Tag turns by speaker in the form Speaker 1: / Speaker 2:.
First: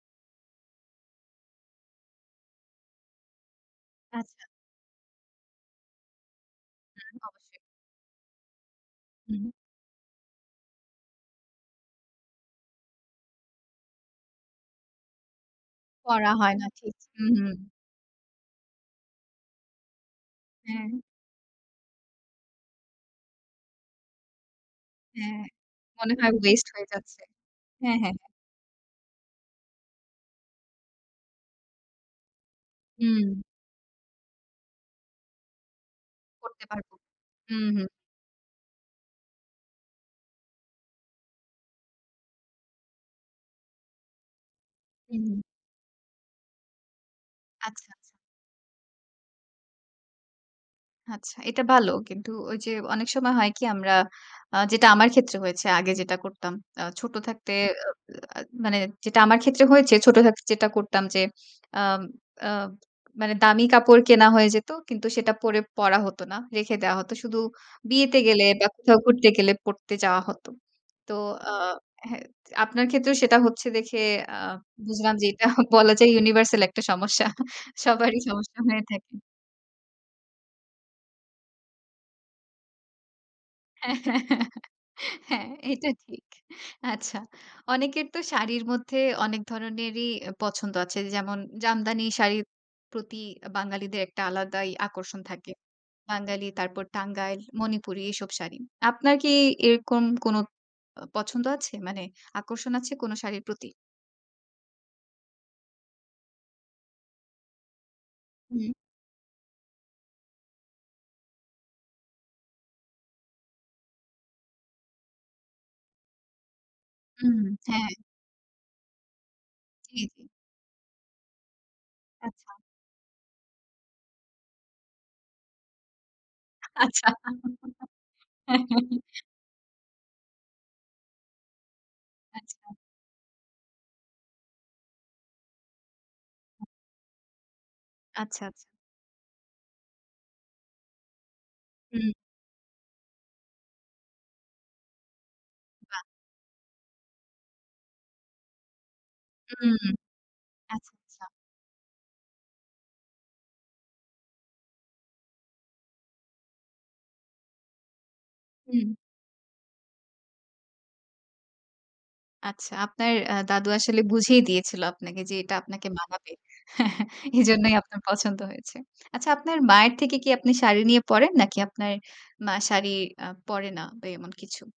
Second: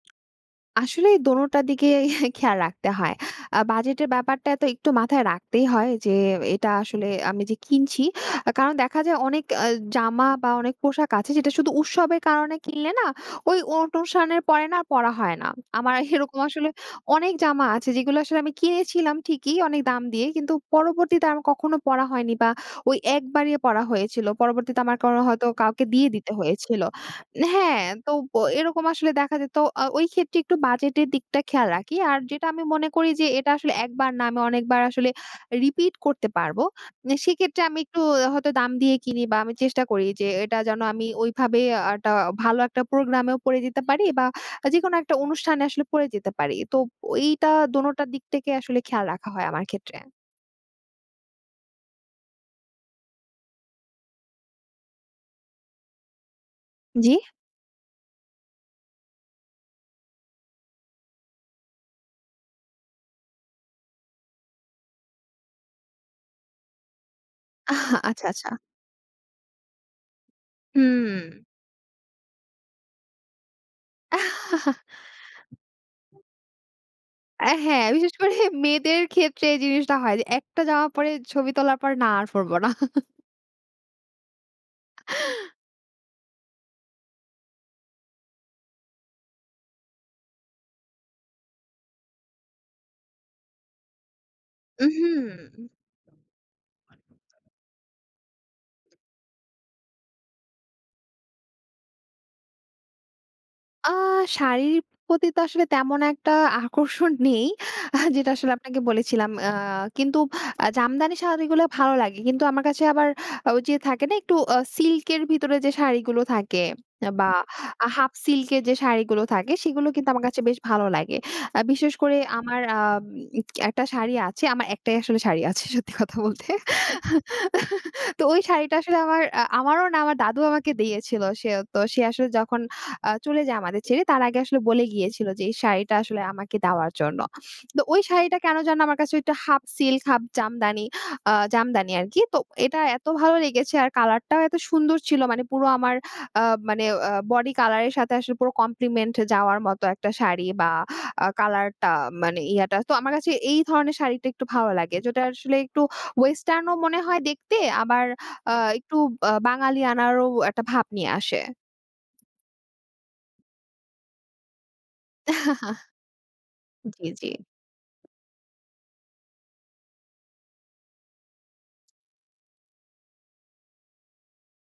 Speaker 1: আসলে দোনোটার দিকে খেয়াল রাখতে হয়। আ বাজেটের
Speaker 2: আচ্ছা।
Speaker 1: ব্যাপারটা তো একটু মাথায় রাখতেই হয় যে, "এটা আসলে
Speaker 2: হুম,
Speaker 1: আমি যে,
Speaker 2: অবশ্যই।
Speaker 1: কিনছি।" কারণ দেখা যায় অনেক
Speaker 2: হুম।
Speaker 1: অ্যা জামা বা অনেক পোশাক আছে যেটা শুধু উৎসবের কারণে কিনলে না? ওই অনুষ্ঠানের পরে না? পড়া হয় না। আমার
Speaker 2: করা
Speaker 1: এরকম
Speaker 2: হয় না
Speaker 1: আসলে
Speaker 2: ঠিক। হু,
Speaker 1: অনেক
Speaker 2: হুম।
Speaker 1: জামা আছে, যেগুলো আসলে আমি কিনেছিলাম ঠিকই অনেক দাম দিয়ে। কিন্তু
Speaker 2: হুম।
Speaker 1: পরবর্তীতে আমার কখনো পড়া হয়নি বা ওই ১ বারই পড়া হয়েছিল। পরবর্তীতে আমার কোন
Speaker 2: হ্যাঁ,
Speaker 1: হয়তো কাউকে দিয়ে
Speaker 2: মনে
Speaker 1: দিতে
Speaker 2: হয় ওয়েস্ট
Speaker 1: হয়েছিল
Speaker 2: হয়ে যাচ্ছে।
Speaker 1: হ্যাঁ।
Speaker 2: হ্যাঁ,
Speaker 1: তো
Speaker 2: হ্যাঁ, হ্যাঁ।
Speaker 1: এরকম আসলে দেখা যেত আ ওই ক্ষেত্রে একটু বাজেটের দিকটা খেয়াল রাখি। আর যেটা আমি মনে করি যে,
Speaker 2: হুম।
Speaker 1: এটা আসলে একবার না, আমি অনেকবার আসলে রিপিট করতে পারব।
Speaker 2: পরতে পারবো।
Speaker 1: সেক্ষেত্রে
Speaker 2: হুম,
Speaker 1: আমি
Speaker 2: হুম।
Speaker 1: একটু হয়তো দাম দিয়ে কিনি বা আমি চেষ্টা করি যে, এটা যেন আমি ওইভাবে একটা ভালো একটা প্রোগ্রাম এও পড়ে যেতে পারি বা যেকোনো একটা
Speaker 2: হু, হুম।
Speaker 1: অনুষ্ঠানে আসলে পরে যেতে পারি। তো এইটা,
Speaker 2: আচ্ছা।
Speaker 1: দোনোটার দিক থেকে আসলে খেয়াল রাখা হয় আমার ক্ষেত্রে।
Speaker 2: আচ্ছা, এটা ভালো। কিন্তু ওই যে, অনেক সময় হয় কি? আমরা, আ যেটা আমার ক্ষেত্রে হয়েছে, আগে যেটা করতাম। আ ছোট
Speaker 1: জ্বী?
Speaker 2: থাকতে অ আ মানে যেটা আমার ক্ষেত্রে হয়েছে ছোট থাকতে যেটা করতাম যে, আম আ মানে দামি কাপড় কেনা হয়ে যেত। কিন্তু সেটা পরে পড়া হত না। রেখে দেওয়া হত। শুধু বিয়েতে
Speaker 1: আচ্ছা,
Speaker 2: গেলে
Speaker 1: আচ্ছা।
Speaker 2: বা কোথাও ঘুরতে গেলে পড়ে যাওয়া হত। তো
Speaker 1: হুম।
Speaker 2: আ হ্যাঁ, আপনার ক্ষেত্রেও সেটা হচ্ছে দেখে আ বুঝলাম যে, এটা বলা যায় ইউনিভার্সাল একটা সমস্যা।
Speaker 1: অ্যা হ্যাঁ, বিশেষ
Speaker 2: সবারই
Speaker 1: করে
Speaker 2: সমস্যা হয়ে
Speaker 1: মেয়েদের
Speaker 2: থাকে।
Speaker 1: ক্ষেত্রে জিনিসটা হয়, যে, একটা জামা পড়ে ছবি তোলার পর, না আর পড়ব না।
Speaker 2: হ্যাঁ, হ্যাঁ, হ্যাঁ। হ্যাঁ। এটা ঠিক। আচ্ছা। অনেকের তো শাড়ির মধ্যে অনেক ধরনেরই পছন্দ আছে। যেমন জামদানি শাড়ির প্রতি বাঙালিদের একটা আলাদাই আকর্ষণ থাকে।
Speaker 1: উহু।
Speaker 2: বাঙালি তারপর টাঙ্গাইল, মণিপুরী এসব শাড়ি। আপনার কি এরকম কোনো আ পছন্দ আছে? মানে আকর্ষণ আছে কোনো শাড়ির প্রতি?
Speaker 1: আ শাড়ির প্রতি তো আসলে তেমন একটা আকর্ষণ নেই। আ যেটা আসলে
Speaker 2: হুম।
Speaker 1: আপনাকে বলেছিলাম। আ কিন্তু আ জামদানি শাড়িগুলা ভালো লাগে। কিন্তু আমার কাছে আবার ঐযে থাকে না? একটু আ সিল্ক এর ভেতরে যে, শাড়িগুলো থাকে বা
Speaker 2: হুম, হ্যাঁ।
Speaker 1: হাফ সিল্ক এর যে, শাড়িগুলো থাকে। সেগুলো
Speaker 2: হুম,
Speaker 1: কিন্তু আমার
Speaker 2: হুম।
Speaker 1: কাছে বেশ ভালো লাগে। অ্যা বিশেষ করে
Speaker 2: আচ্ছা।
Speaker 1: আমার আম একটা শাড়ি আছে, আমার একটাই আসলে শাড়ি আছে সত্যি কথা বলতে।
Speaker 2: আচ্ছা।
Speaker 1: তো ওই শাড়িটা আসলে আমার, আ আমারও না, আমার দাদু আমাকে দিয়েছিল। সে ও তো, সে আসলে
Speaker 2: আচ্ছা।
Speaker 1: যখন আ চলে যায় আমাদের ছেড়ে, তার আগে আসলে বলে গিয়েছিল যে, এই শাড়িটা আসলে আমাকে দেওয়ার জন্য। তো ওই শাড়িটা
Speaker 2: আচ্ছা।
Speaker 1: কেন যেন আমার কাছে একটা হাফ সিল্ক, হাফ জামদানি আ জামদানি
Speaker 2: হুম।
Speaker 1: আরকি। তো এটা এত ভালো লেগেছে, আর কালার টাও এত সুন্দর ছিল। মানে পুরো আমার
Speaker 2: না।
Speaker 1: আ মানে আ বডি কালার এর সাথে আসলে পুরো কমপ্লিমেন্ট যাওয়ার মতো
Speaker 2: হুম।
Speaker 1: একটা শাড়ি বা
Speaker 2: আচ্ছা, আচ্ছা।
Speaker 1: আ কালার টা মানে ইয়াটা। তো আমার কাছে এই ধরনের শাড়িটা একটু ভালো লাগে। যেটা আসলে একটু ওয়েসটার্ন ও মনে হয় দেখতে, আবার আ
Speaker 2: হুম।
Speaker 1: একটু বা বাঙালি আনারও একটা ভাব নিয়ে আসে।
Speaker 2: আচ্ছা, আপনার আ দাদু আসলে বুঝেই দিয়েছিল আপনাকে যে, এটা আপনাকে মানাবে।
Speaker 1: জ্বী, জ্বী।
Speaker 2: এজন্যই আপনার পছন্দ হয়েছে। আচ্ছা, আপনার মায়ের থেকে কি আপনি শাড়ি নিয়ে পড়েন, নাকি আপনার মা শাড়ি আ পড়ে না, ওই এমন কিছু?